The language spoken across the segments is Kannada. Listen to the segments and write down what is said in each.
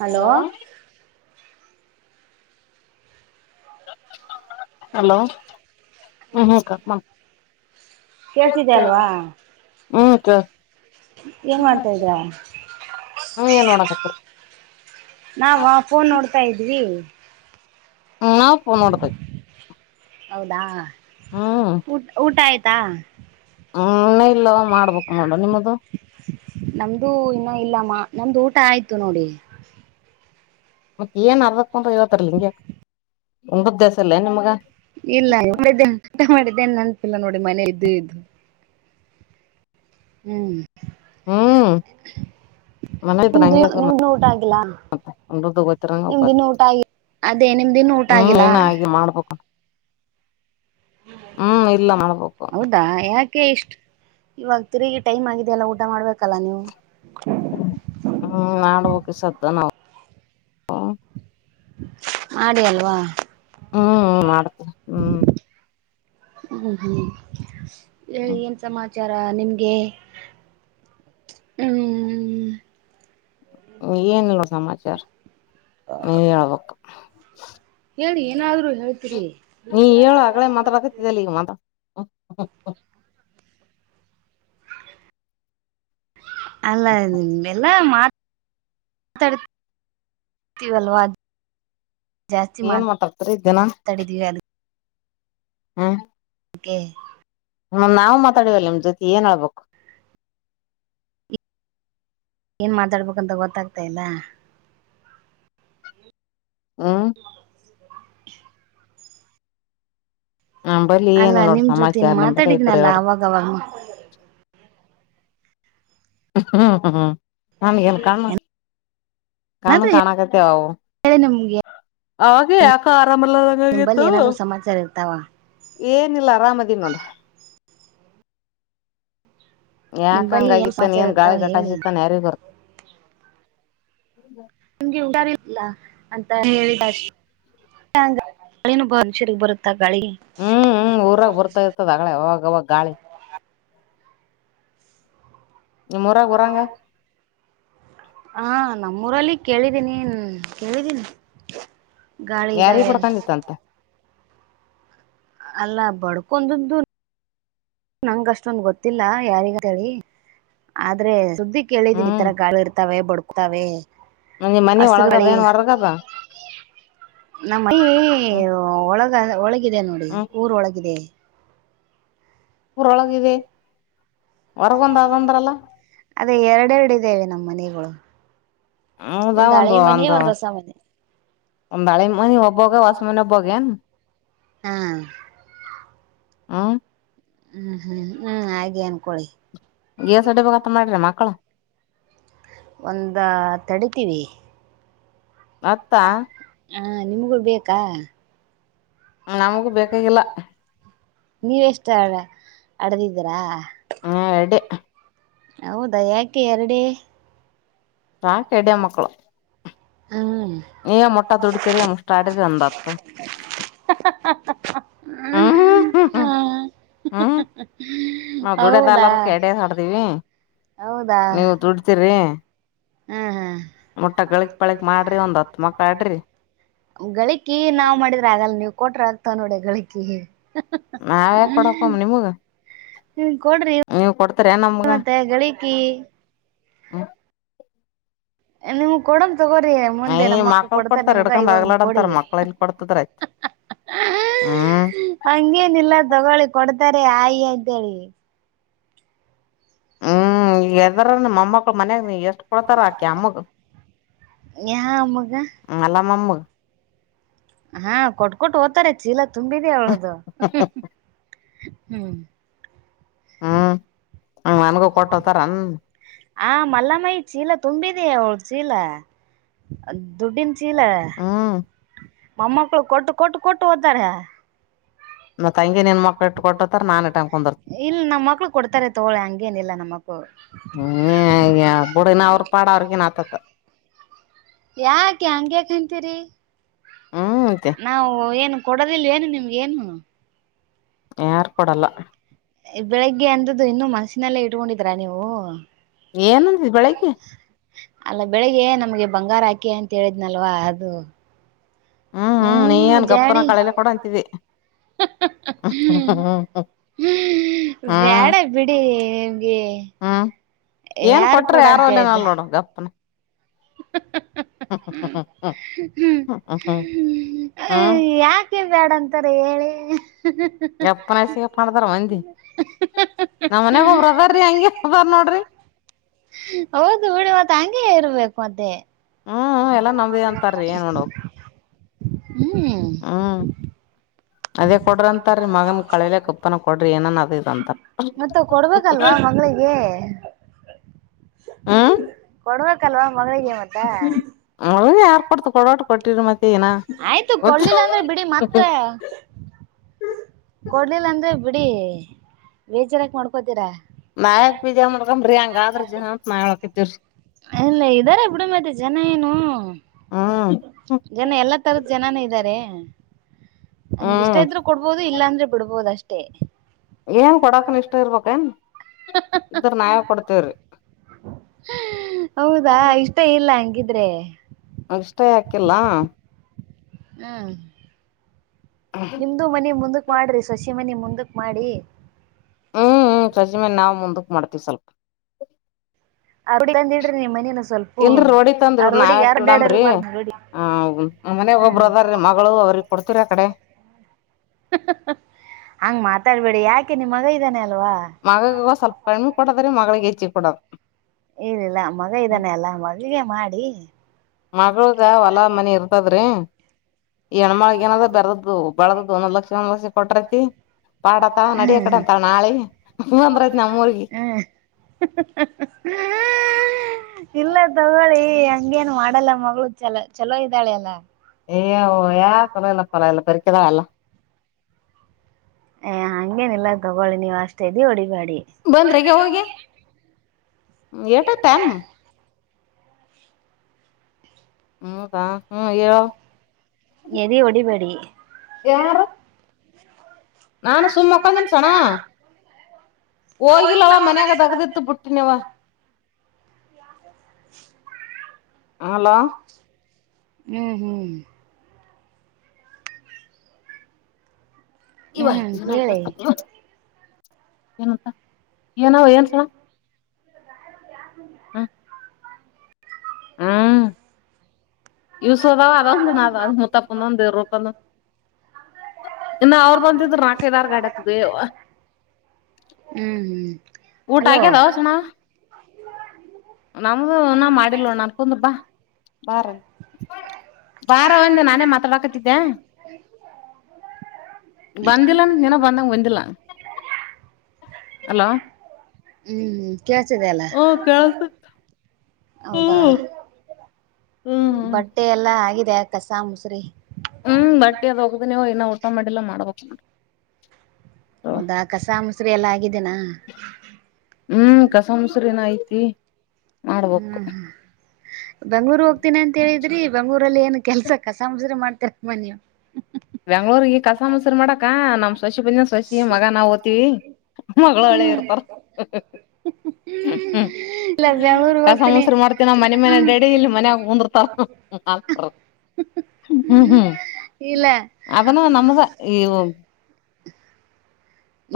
ಹಲೋ ಹಲೋ ಹ್ಮು ಹ್ಮು ಅಕ್ಕ ಮನ್ ಕೇಳ್ತಿದೆ ಕೇಳ್ಸುತ್ತೆ ಅಲ್ವಾ ಆಲ್ವಾ ಹ್ಮು ಕೇಳ್ ಏನ್ ಮಾಡ್ತಾ ಇದಿಯಾ. ನೀವ್ ಏನ್ ಮಾಡಾಕತ್ತಿರಿ. ನಾವಾ ಫೋನ್ ನೋಡ್ತಾ ಇದ್ವಿ. ಹ್ಮು ನಾವು ಪೋನ್ ನೋಡ್ತಾ ಹೌದಾ ಹ್ಮ್ ಊಟ್ ಊಟ ಆಯ್ತಾ. ಹ್ಮು ಇನ್ನ ಇಲ್ಲವ್ವ ಮಾಡ್ಬೇಕು ನೋಡ ನಿಮ್ಮದು. ನಮ್ದು ಇನ್ನೂ ಇಲ್ಲಮ್ಮ ನಮ್ದು ಊಟ ಆಯ್ತು ನೋಡಿ. ಮತ್ತ ಏನ್ ಅರ್ದಕ್ಕೊಂಡ್ ಹೇಳ್ತಾರಲ್ಲ ಹಿಂಗ್ಯಾಕ್ [unintelligible] [unintelligible] ಊಟ ಮಾಡಿದ್ದೇ ನೆನ್ಪಿಲ್ಲ ನೋಡಿ ಮನೆಯಲಿ ಇದ್ದು ಇದ್ದು. ಹ್ಮು ಹ್ಮು ಮನೆಯಲಿ ಇದ್ರ ನಿಮ್ದು ನಂಗ್ಯಾಕ್ ಬೇಕ್ ನಿಮ್ದು ಊಟ ಆಗಿಲ್ಲ ಮತ್ತ್. ಉಂಡುದ್ದು ಗೊತ್ತ್ ಇರಾಂಗಿಲ್ಲ ಉಪಾಸ್ ನಿಮ್ದಿನ್ನು ಊಟ ಆಗಿ ಅದೇ ನಿಮ್ದಿನ್ನು ಊಟ ಹ್ಮು ಆಗಿಲ್ಲ ಇನ್ನ್ ಹಾಗಿ ಮಾಡ್ಬೇಕ್ ನೋಡ್. ಹ್ಮ್ ಇಲ್ಲ ಮಾಡ್ಬೇಕು ಹೌದಾ ಯಾ ಕೆ ಇಷ್ಟ್ ಇವಾಗ ತಿರುಗಿ ಟೈಮ್ ಆಗಿದೆ ಅಲ್ಲ ಊಟ ಮಾಡ್ಬೇಕಲ್ಲಾ ನೀವು. ಹ್ಮು ಮಾಡ್ಬಕ ಈ ಸದ್ದ ನಾವ್ ಹ್ಮು ಮಾಡಿ ಅಲ್ವಾ. ಹ್ಮು ಮಾಡ್ತೀನಿ ಹ್ಮು. ಹ್ಮು ಹ್ಮು ಹೇಳಿ ಏನ್ ಸಮಾಚಾರ ನಿಮ್ಗೆ. ಹ್ಮು ಏನಿಲ್ಲ್ ನೋಡ್ ಸಮಾಚಾರ ನೀ ಹೇಳ್ಬೇಕ. ಹೇಳಿ ಏನಾದ್ರು ಹೇಳ್ತೀರಿ ನೀ ಹೇಳ ಆಗಳೇ ಮಾತಾಡಾಕತ್ತಿದ್ದಲ್ಲ ಈಗ ಮಾತಾ [unintelligible] ಅಲ್ಲ ಅದ್ನೆಲ್ಲ ಮಾ ತಾಡ್ತಿವಲ್ವಾ ಅದ್ ಜಾಸ್ತಿ ಏನ್ ಮಾತ್ ಮಾತಾಡ್ತರಿ ತಡೆದೀವಿ ಅಲ್ಲಿ ಹ್ಮ ಗೆ ಹ್ಮ ನಾವ್ ಮಾತಾಡೀವಲ್ಲ ನಿಮ್ ಜೊತೆ ಏನ್ ಆಬೇಕು. ಏನ್ ಮಾತಾಡ್ಬೇಕಂತ ಗೊತ್ತಾಗ್ತಾ ಇಲ್ಲ. ಹ್ಮ [unintelligible] ನಂಬಲ್ಲಿ ಅಲ್ಲಾ ಏನಿಲ್ಲ ನೋಡ್ ನಿಮ್ ಜೊತನ್ ಸಮಾಚಾರ ನಿಂಬಲ್ಲಿ ಐತ್ರಿ ಮಾತಾಡಿದ್ನಲ್ಲಾ ಹೇಳ್ರಿ ಅವಾಗವಾಗ ಹ್ಮ್ ಹ್ಮ್ ಹ್ಮ್ ನನ್ಗೇನ್ ಕಣ್ಣ್ ಕಣ್ಣ್ ಏನಾದ್ರೂ ಕಾಣಕತ್ತ ಆವು ಹೇಳಿ ನಿಮ್ಗೆ ಅವಾಗೆ ಅಕ ನಿಂಬಲ್ಲಿ ಆರಾಮಲ್ಲದಂಗಾಗೆತ್ತು. ಏನಾದ್ರು ಸಮಾಚಾರ ಇರ್ತಾವ ಏನಿಲ್ಲ ಅರಾಮದೀನ್ ನೋಡ. ನಿಂಬಲ್ಲಿ ಯಾಕಂಗ ಆಗತ್ತನ್ ಸಮಾಚಾರ ಏನ್ ಇರ್ತಾವ ಗಾಳಿ ಹೇಳಿ ಗಟಾಚಿತ್ತನ್ ಯಾರಿಗ್ ಬರ್ ನಿಮ್ಗೆ ಊಶಾರಿಲ್ಲ ಅಂತ ಹೇಳಿದಶ್ ಏನು [unintelligible] ಬರುತ್ತ ಹ್ಮ್-ಹ್ಮ್ ಊರಾಗ ಬರ್ತಾ ಇರ್ತದ ಅಗಳೆ ಅವಾಗವಾಗ ಗಾಳಿ. ನಿಮ್ ಊರಾಗ್ ಉರಂಗ ಹಾ ನಮ್ಮೂರಲ್ಲಿ ಕೇಳಿದೀನಿ ಕೇಳಿದೀನಿ. ಗಾಳಿ ಯಾರಿಗ್ ಇದ್ದಾವೆ ಬಡ್ಕೊಂದಿತ್ ಅಂತ. ಅಲ್ಲಾ ಬಡ್ಕೊಂದದ್ದು ನಂಗ ಅಷ್ಟೊಂದು ಗೊತ್ತಿಲ್ಲ ಯಾರಿಗಂತ ಹೇಳಿ ಆದ್ರೆ ಸುದ್ದಿ ಕೇಳಿದಿನಿ ಈ ತರ ಗಾಳಿ ಇರ್ತಾವೆ ಬಡಕ್ತಾವೆ. ನಿಮ್ದ್ ಮನಿ ಒಳಗದ ಏನ್ ವರ್ಗದಾ ನಮ್ಮಮನಿ ಒಳಗ ಒಳಗಿದೆ ನೋಡಿ ಹ್ಮ್ ಊರ್ ಒಳಗಿದೆ ಊರೊಳಗಿದೆ ಹೊರಗೊಂದ ಅಂದ್ರಲ್ಲ ಅದೇ ಎರಡೆರಡು ಇದೆ ನಮ್ ಮನೆಗಳು ಹ್ಮದ ಒಂದ್ ಒಂದು ಹಳೆ ಮನೆ ಒಂದು ಒಂದ್ ಹೊಸ ಮನೆ ಒಂದು ಅಳಿ ಮನಿ ಒಬ್ಬಗ್ ಹೊಸ್ ಮನಿ ಒಬ್ಬಗ್ ಏನ್ ಹ್ಮ ಹು ಹ್ಮ್ ಹ್ಮ್ ಹ್ಮ್ ಹಾಗೆ ಅನ್ಕೊಳ್ಳಿ ಹೆ ಸಡ್ಡಿ ಬತ್ತ ಮಾಡ್ರಿ ಮಕ್ಕಳು ಒಂದು ತಡಿತೀವಿ ಮತ್ತಾ ಹಾ ನಿಮ್ಗೂ ಬೇಕಾ ನಮಗೂ ಬೇಕಾಗಿಲ್ಲ ನೀವಷ್ಟ ಅಡದಿದ್ದೀರಾ ಹಾ ಎಡೆ ಹೌದಾ ಯಾಕೆ ಎರಡೆ ಸಾಕ್ ಎಡೆ ಮಕ್ಕಳು ಹ್ಮ್ ಮೊಟ್ಟಾ ದುಡಿತೀರಿ [inaudible] ಅಂದ್ ಆತು ಹ್ಮ್ ಹ್ಮ ಹ್ಮ ಹ್ಮ ಹ್ಮ್ ನಾವ ದುಡದಾಲ ಹೌದಾ ಏಡೆ ಆಡ್ದೀವಿ ನೀವು ದುಡ್ತಿರಿ ಹ್ಮ್ ಮುಟ್ಟ ಗಳಿಕ್ ಪಳಿಕ್ ಮಾಡ್ರಿ ಒಂದ್ ಹತ್ ಮಕ್ಳ ಆಡ್ರಿ ಹ್ಮ್ ಗಳಿಕಿ ನಾವ್ ಮಾಡಿದ್ರೆ ಆಗಲ್ಲ ನೀವು ಕೊಟ್ರ ಆಗ್ತ ನೋಡ ಗಳಿಕಿಗೆ ನಾ ಯಾಕ್ ಕೊಡಪ ನಿಮಗ್ ನಿನ್ ಕೊಡ್ರಿ ಮತ್ತೆ ಗಳಿಕಿ ಹ್ಮ್ ನಿಮ್ ಕೊಡಮ ತಗೋರಿ ಮುಂದೆ ಅಯ ನಮ್ಮ್ ಅಕ್ಕ ಮಕ್ಳ ಕೊಡ್ತಾರ್ ಕೊಡ್ತಾರ ನಿಮ್ಗ ಹಿಡ್ಕೊಂಡ್ ಇವಾಗ ನಿ ಕೊಡಿ ಆಗ್ಲಾಡಂತಾರ ಮಕ್ಳ ಇಲ್ಲಿ ಕೊಡ್ತದ್ರ ಆಯ್ತ್ ಹಾ ಹಾ ಹ್ಮ್ ಹಂಗೇನಿಲ್ಲ ತಗೊಳ್ಳಿ ಕೊಡ್ ತಾರೆ ಆಯಿ ಅಂತೇಳಿ ಹ್ಮ್ ಎದರ ಮಮ್ಮಕ್ಕಳು ಮನ್ಯಾಗ ನೀ ಕಷ್ಟ ಪಡ್ತಾರಕೆಮ್ಮಗ ಯಾ ಮಗ ಮಲ್ಲಾಮಮ್ ಹಾ ಕೊಟ್ಕಟ್ಟು ಹೋತಾರ್ ಚೀಲ ತುಂಬಿದ ಅವಲ್ಗ್ ಹ್ಮ್ ಹ್ಮ್ ಹ ನನ್ಗೂ ಕೊಟ್ಟತಾರನ್ ಹಾ ಮಲ್ಲಮಾಯಿ ಚೀಲ ತುಂಬಿದ ಅವಳ ಚೀಲ ದುಡ್ಡಿನ ಚೀಲ ಹ್ಮ್ ಮೊಮ್ಮಕ್ಕಳು ಕೊಟ್ಟು ಕೊಟ್ಟುಕೊಟ್ಟು ಹೋಗುತ್ತಾರೆ ನಮ್ಮ ತಂಗಿ ನೀನ್ ಮಕ್ಳ್ ಅತ್ರ್ ಕೊಟ್ ಒತರ ನ ಇಟ್ಕೊಂಡ್ ಕುಂದಿರ್ತ ಇಲ್ಲ ನಮ್ಮ ಮಕ್ಳು ಕೊಡ್ತಾರೆ ತಗೋಳಿ ಹಂಗೇನಿಲ್ಲಾ ನಮ್ಮಕ್ಕಳು ಹ್ಮ ಬುಡಿನ ಅವ್ರ್ ಪಾಡ ಅವ್ರಗನ್ ಆತತ್ ಯಾಕ ಹಂಗ ಯ್ಯಾಕ ಅಂತೀರಿ ಹ್ಮ್ ಅಂತೆ ನಾವು ಏನು ಕೊಡೋದಿಲ್ವ ಏನು ನಿಮ್ಗೆ ಏನು ಯಾರ್ ಕೊಡಲ್ಲ ಬೆಳಿಗ್ಗೆ ಅಂತದ್ದು ಇನ್ನು ಮನಸ್ಸಿನಲ್ಲೇ ಇಟ್ಕೊಂಡಿದ್ರ ನೀವು ಏನಂದ ಬೆಳಿಗ್ಗೆ ಅಲ್ಲ ಬೆಳಿಗ್ಗೆ ನಮ್ಗೆ ಬಂಗಾರ ಹಾಕಿ ಅಂತ ಹೇಳಿದ್ನಲ್ವಾ ಅದು ಹ್ಮ್ ಹ್ಮ್ ನೀ ಏನ್ ಗಪ್ಪನ ಕಳೆಲೆ ಕೂಡ ಅಂತಿದ್ದಿ ಹ್ಮ ಹ್ಮ್ ಹ್ಮ್ ಹ್ಮ ಬೇಡ ಬಿಡಿ [inaudible] ಹ್ಮ್ ಏನ್ ಯಾರು ಕೊಟ್ರ ಕೊೂಡ ಯಾರೋ ಅಂತ ಹೇಳಿದ್ದ ಅಲ್ಲೇನಲ್ ನೋಡು ಗಪ್ಪನ [inaudible] ಹ್ಮ್ ಹ್ಮ ಹ್ಮ್ ಯಾಕೆ ಬೇಡ ಸರಿ ಹೇಳಿ ಎಪ್ಪನ ಹೆಐಸಗ ಪೊಂಡದಾರ ಒಂದ ನಮ್ಮ್ ಮನ್ಗ ಒಬ್ರಸರಿ ಹಂಗಗೆ ಬರ್ ನೋಡ್ರಿ ಹೌದು ಹುಳಿ ಮಾ ಹಂಗೆ ಪದೇ ಹ್ಮ್ ಎಲ್ಲಾ ನಮ್ದಿ ಅಂತಾರರಿ ಏನ್ ನೋಡಕ್ ಹ್ಮ್ ಹ್ಮ್ ಅದೇ ಕೊಡ್ರಿ ಅಂತಾರೀ ಮಗಮ ಕಳಲ ಕುಪ್ಪನ ಕೊಡ್ರಿ ಏನನ್ ಅದದಂತಾರ ಹೌದು ಹ್ಮ್ ಕೊಡ್ವಕ್ಲ್ವಾ ಮಗಳಿಗೆ ಮತ್ತ ಅವಗ ಯಾರ್ ಕೊಡ್ತ ಕೊಡಟ ಕೊಟ್ಟಿರ ಮತ್ತೆ ನ ಆಯ್ತು ಗ ಕೊಡ್ಲಿಲ್ಲ ಅಂದ್ರೆ ಬಿಡಿ ಮತ್ತ ಕೊಡ್ಲಿಲ್ಲ ಅಂದ್ರೆ ಬಿಡಿ ಬೇಜಾರಕ್ ಮಾಡ್ಕೋತೀರಾ ಮಯಕ್ ಬಿದ್ಯಾ ಮುಕಂಬ್ರಿ ಹಂಗಾದ್ರ ಜನ ಅಂತತ್ ಮಾಡ್ಳಕತಿವ್ರರಿ ಕಡಮೆತ್ತ ಜನ ಏನು ಹ್ಮ್ ಜನ ಎಲ್ಲಾ ತರದ ಜನಾನ ಇದ್ದಾರೆ ನಮ್ಗೆ ಇಷ್ಟ ಹ್ಮ್ ಇದ್ರರು ಕೊಡ್ಬೋದು ಇಲ್ಲಾಂದ್ರೆ ಬಿಡ್ಬೋದ ಅಷ್ಟೇ ಏನ್ ಕೊಡಾಕನ್ ಇಷ್ಟ ಇರ್ಬಕ್ನ್ ಹೌದಾ ಇಷ್ಟ ಇಲ್ಲ ಇಲ್ಲ ಹಂಗಿದ್ರೆ ಇಷ್ಟೇ ಯಾಕಿಲ್ಲ ಹ್ಮ ನಿಮ್ದು ಮನಿ ಮುಂದಕ್ ಮಾಡ್ರಿ ಸಸಿ ಮನೆ ಮುಂದಕ್ ಮಾಡಿ ಹ್ಮ್ ಹ್ಮ್ ಸಜ ಮ ನಾವವು ಮುಂದಕ್ ಮಾಡ್ತೀವಿ ಸ್ವಲ್ಪ ಆ ರೋಡಿ ಬಂದ ಇಡ್ರಿ ನಿಮ್ ಮನೇನ ಸ್ವಲ್ಪ ಇಲ್ರಿ ರೋಡಿ ಆ ರೋಡಿಗೆ ಯಾರ್ ಗಡಡರ್ ಬಾರ ರೋಡಿ ಹ ಮನೆ ಒಬ್ಬ್ರದರ್ ರೀ ಮಗಳು ಅವ್ರಗ್ ಕೊಡ್ತೀರಿ ಆ ಕಡೆ ಹಂಗ ಮಾತಾಡ್ಬೇಡಿ ಯಾಕೆ ನಿ ಮಗ ಇದ್ದಾನೆ ಅಲ್ಲ ಮಗ ಸ್ವಲ್ಪ ಕ್ಮೆ ಕೊಡದ್ರೆ ಮಗಳಿಗೆ ಹೆಚ್ಚೆ ಕೊಡದು ಇಲ್ಲಿಿಲ್ಲ ಮಗ ಇದಾನೆ ಅಲ್ಲಾ ಮಗಗೆ ಮಾಡಿ ಮಗಳಗ ಹೊಲಾ ಮನಿ ಇರ್ತದ್ರಿ ಹೆಣ್ಮಾಗ ಏನದ ಬೆರದ್ದು ಬಾಳದ್ದು ಒಂದ್ ಲಕ್ಷ ಒಂದ್ ಲಕ್ಷ ಕೊಟ್ರತಿ ಪಾಡತ ನಡಿಯ ಹ್ಮ್ ಕಡೆ ಅಂತ ನಾಳೆ ಹಂದ್ರೈತ್ ನಮ್ಮ್ ಊರ್ಗ [unintelligible] ಇಲ್ಲ ತಗೊಳ್ಳಿ ಹಂಗೇನ್ ಮಾಡಲ್ಲ ಮಗಳು ಚಲೋ ಚಲೋ ಇದ್ದಾಳೆ ಅಲ್ಲ ಓ ನ್ ಕೊನಲ್ಲಪ್ಪರ ಇಲ್ಲ ಪರಿಕದಾ ಎಲ್ಲ ಏ ಹಂಗೇನ ಇಲ್ಲ ತಗೊಳ್ಳಿ ನೀವ್ ಅಷ್ಟೇ ಇದ್ದಿ ಹೊಡಿಬಾಡಿ ಎಟ ತಮ ಹ್ಮ್ದಾ ಹ್ಮ್ ಏ ಎದ ಒಡಿಬೇಡಿ ಯಾರು ನಾನು ಸುಕ್ಕಳಂದನ ಸಣ ಹೋಗಿಲ್ಲವ ಮನ್ಯಾಗ ತಗದಿತ್ತು ಬಿಟ್ಟ ನೀವ [inaudible] ಹ ಹಲೋ ಹ್ಮ್ ಹ್ಮ್ ಈ ಹ್ಮ್ ಬಹಿನ ಹೇಳಿ ಏನಂತ ಏನಾವ ಏನ್ ಸಣ ಹ್ಮ ಹಾ ಯೂಸದಾವ ಅಂದ ನ ಮುತ್ತಪ್ಪಂದರ ರೂಪ ಇನ್ನು ಅವ್ರ ಬಂದಿದ್ರರು ನಾಕೈದಾರ್ ಗಡಕ್ದೆ ಹ್ಮ್-ಹ್ಮ್ ಹಲೋ ಆಗ್ಯದವ ಸಣ ನಮ್ದು ನ ಮಾಡಿಲ ನೋಡ್ ನಾನ್ ಕುಂದ್ರು ಬಾ ಬಾರೆ. ಬಾರ ಒಂದು ನಾನೇ ಮಾತಾಡಕತಿದ್ದೆ ಬಂದಿಲ್ಲಂ ಏನ ಬಂದಂಗ ವಂದಲ ಅಲೋ ಹ್ಮ್ ಕೇಳ್ಸಿದೆ ಅಲ್ಲ ಓ ಕೆಳ್ಸ್ತೈತ್. ಹೌದಾ ಹ್ಮ್ ಬಟ್ಟೆ ಎಲ್ಲಾ ಆಗಿದೆ ಕಸ ಮುಸ್ರಿ ಹ್ಮ್ ಬಟ್ಟಿ ಅದ ಹೋಗ್ದ ನೀವು ಇನ್ನ ಊಟ ಮಾಡಿಲ್ಲಾ ಮಾಡ್ಬೇಕು. ಹೌದಾ ಕಸ ಮುಸ್ರಿ ಎಲ್ಲಾ ಆಗಿದ್ದೇನಾ? ಹ್ಮ್ ಕಸ ಮುಸರಿ ನು ಐತಿ. ಮಾಡ್ಬೇಕು ಹ್ಮ್ ಬೆಂಗ್ಳೂರ್ ಹೋಗ್ತೀನಿ ಅಂತ ಹೇಳಿದ್ರಿ? ಬೆಂಗಳೂರಲ್ಲಿ ಏನ್ ಕೆಲ್ಸ ಕಸ ಮುಸ್ರಿ ಮಾಡ್ತಿರೆನಮ್ಮ ನೀವು ಬೆಂಗ್ಳೂರ್ಗ ಕಸ ಮಸೂರಿ ಮಾಡಾಕ ನಮ್ ಶಶಿ ಬಂದ ಶಶಿ ಮಗ ನಾವ್ ಓತ್ತಿವಿ ಮಗಳು ಅಳ್ ಯ ಇರ್ತಾರ ಹ ಹ ಹ್ ಹ್ಮ ಲ ಕಸ ಮೊಸ್ರ ಮಾಡ್ತಿನ ಮನೆ ಮೇನೆ ಡೆಡಿ ಇಲ್ಲಿ ಮನ್ಯಾಗ ಮುಂದರ್ತಾರ [unintelligible] ಹ್ಮ್-ಹ್ಮ್ ಇಲ್ಲ ಅದ್ನ್ನು ನಮ್ಮದ ಈವು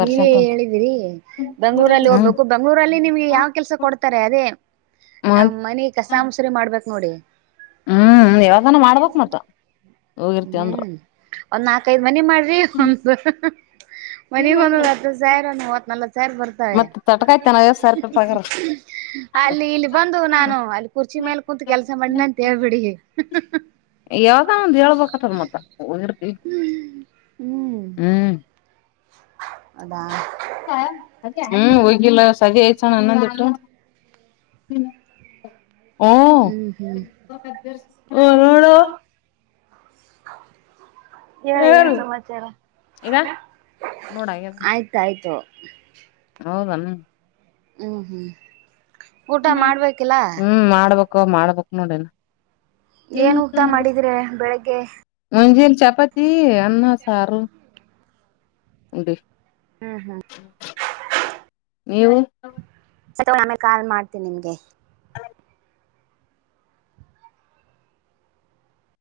ನೀವೇ ಅಂತ ಹೇಳಿದೀರಿ ಬೆಂಗ್ಳೂರಲ್ಲಿ ಹ್ಮ್ ಹೋಗ್ಬೇಕು ಬೆಂಗ್ಳೂರಲ್ಲಿ ನಿಮ್ಗೆ ಯಾವ ಕೆಲ್ಸ ಕೊಡ್ತಾರೆ ಅದೇ ಮಾಡ ಅ ಮನೆ ಕಸ ಮುಸ್ರಿ ಮಾಡ್ಬೇಕ್ ನೋಡಿ. ಹ್ಮ್ ಯಾವ್ದಾನ ಮಾಡ್ಬಕ್ ಮತ್ತ. ಹೋಗಿರ್ತಿವ ಅಂದ್ರ ಹ್ಮ್ ಒಂದ್ ನಾಕೈದ್ ಮನಿ ಮಾಡ್ರಿ ಒಂದು ಮನೀಗ ಒಂದತ್ತ ಸಾರ ಮುವತ್ತ್ ನವವತ್ತ್ ಸಾರ ಬರ್ತಾವೆ ಮತ್ ತಟಕಾಯ್ತ ನಾವ ಐವತ್ ಸಾವಿರ ಹಿ ರೂಪಾಯಿ ಹಿ ಹಿ ಅಲ್ಲಿ ಇಲ್ಲಿ ಬಂದ ಪಗಾರ ನಾನು ಅಲ್ಲಿ ಕುರ್ಚಿ ಮೇಲೆ ಕುೂಂತು ಕೆಲ್ಸ ಮಾಡನಂತೇಳ್ಬಿಡಿ. ಯಾವ್ದ ಒಂದು ಹೇಳ್ಬೇಕತ್ತದ ಮತ್ತ ಹ ಇರ್ತಿ ಇಡ್ ಹ್ಮ್ ಅದ ಹ್ಮ್ ಹೋಗಿಲ್ಲ ಸದಿ ಆಯ್ತಣ ಅನ್ನಂದ್ ಬಿಟ್ಟು. ಹ್ಮ್ ಹೂಮ್ ಹ್ಮ್ ಹ್ಮ್ ಹ ನೋಡು [unintelligible] ಹೇಳಿ ಏನ್ ಯಾರು ಸಮಾಚಾರ ಈಗ ನೋಡ ಆಯ್ತಾಯ್ತು. ಹೌದನ ಹ್ಮ್-ಹ್ಮ್ ಊಟ ಮಾಡ್ಬೇಕಿಲ್ಲ ಹ್ಮ್ ಮಾಡ್ಬೇಕು ಮಾಡ್ಬಕ್ ನೋಡ್ ಇನ್ನ ಏನ್ ಊಟ ಮಾಡಿದ್ರೆ ಬೆಳಿಗ್ಗೆ ಚಪತಿ ಅನ್ನ ಸಾರು ಉಂಡಿ ಹ್ಮ್ ಹ್ಮ್ ನೀವು ಸ ತೊ ಆಮ್ಮೆಲ್ ಕಾಲ್ ಮಾಡ್ತಿ ನಿಮ್ಗೆ. [unintelligible]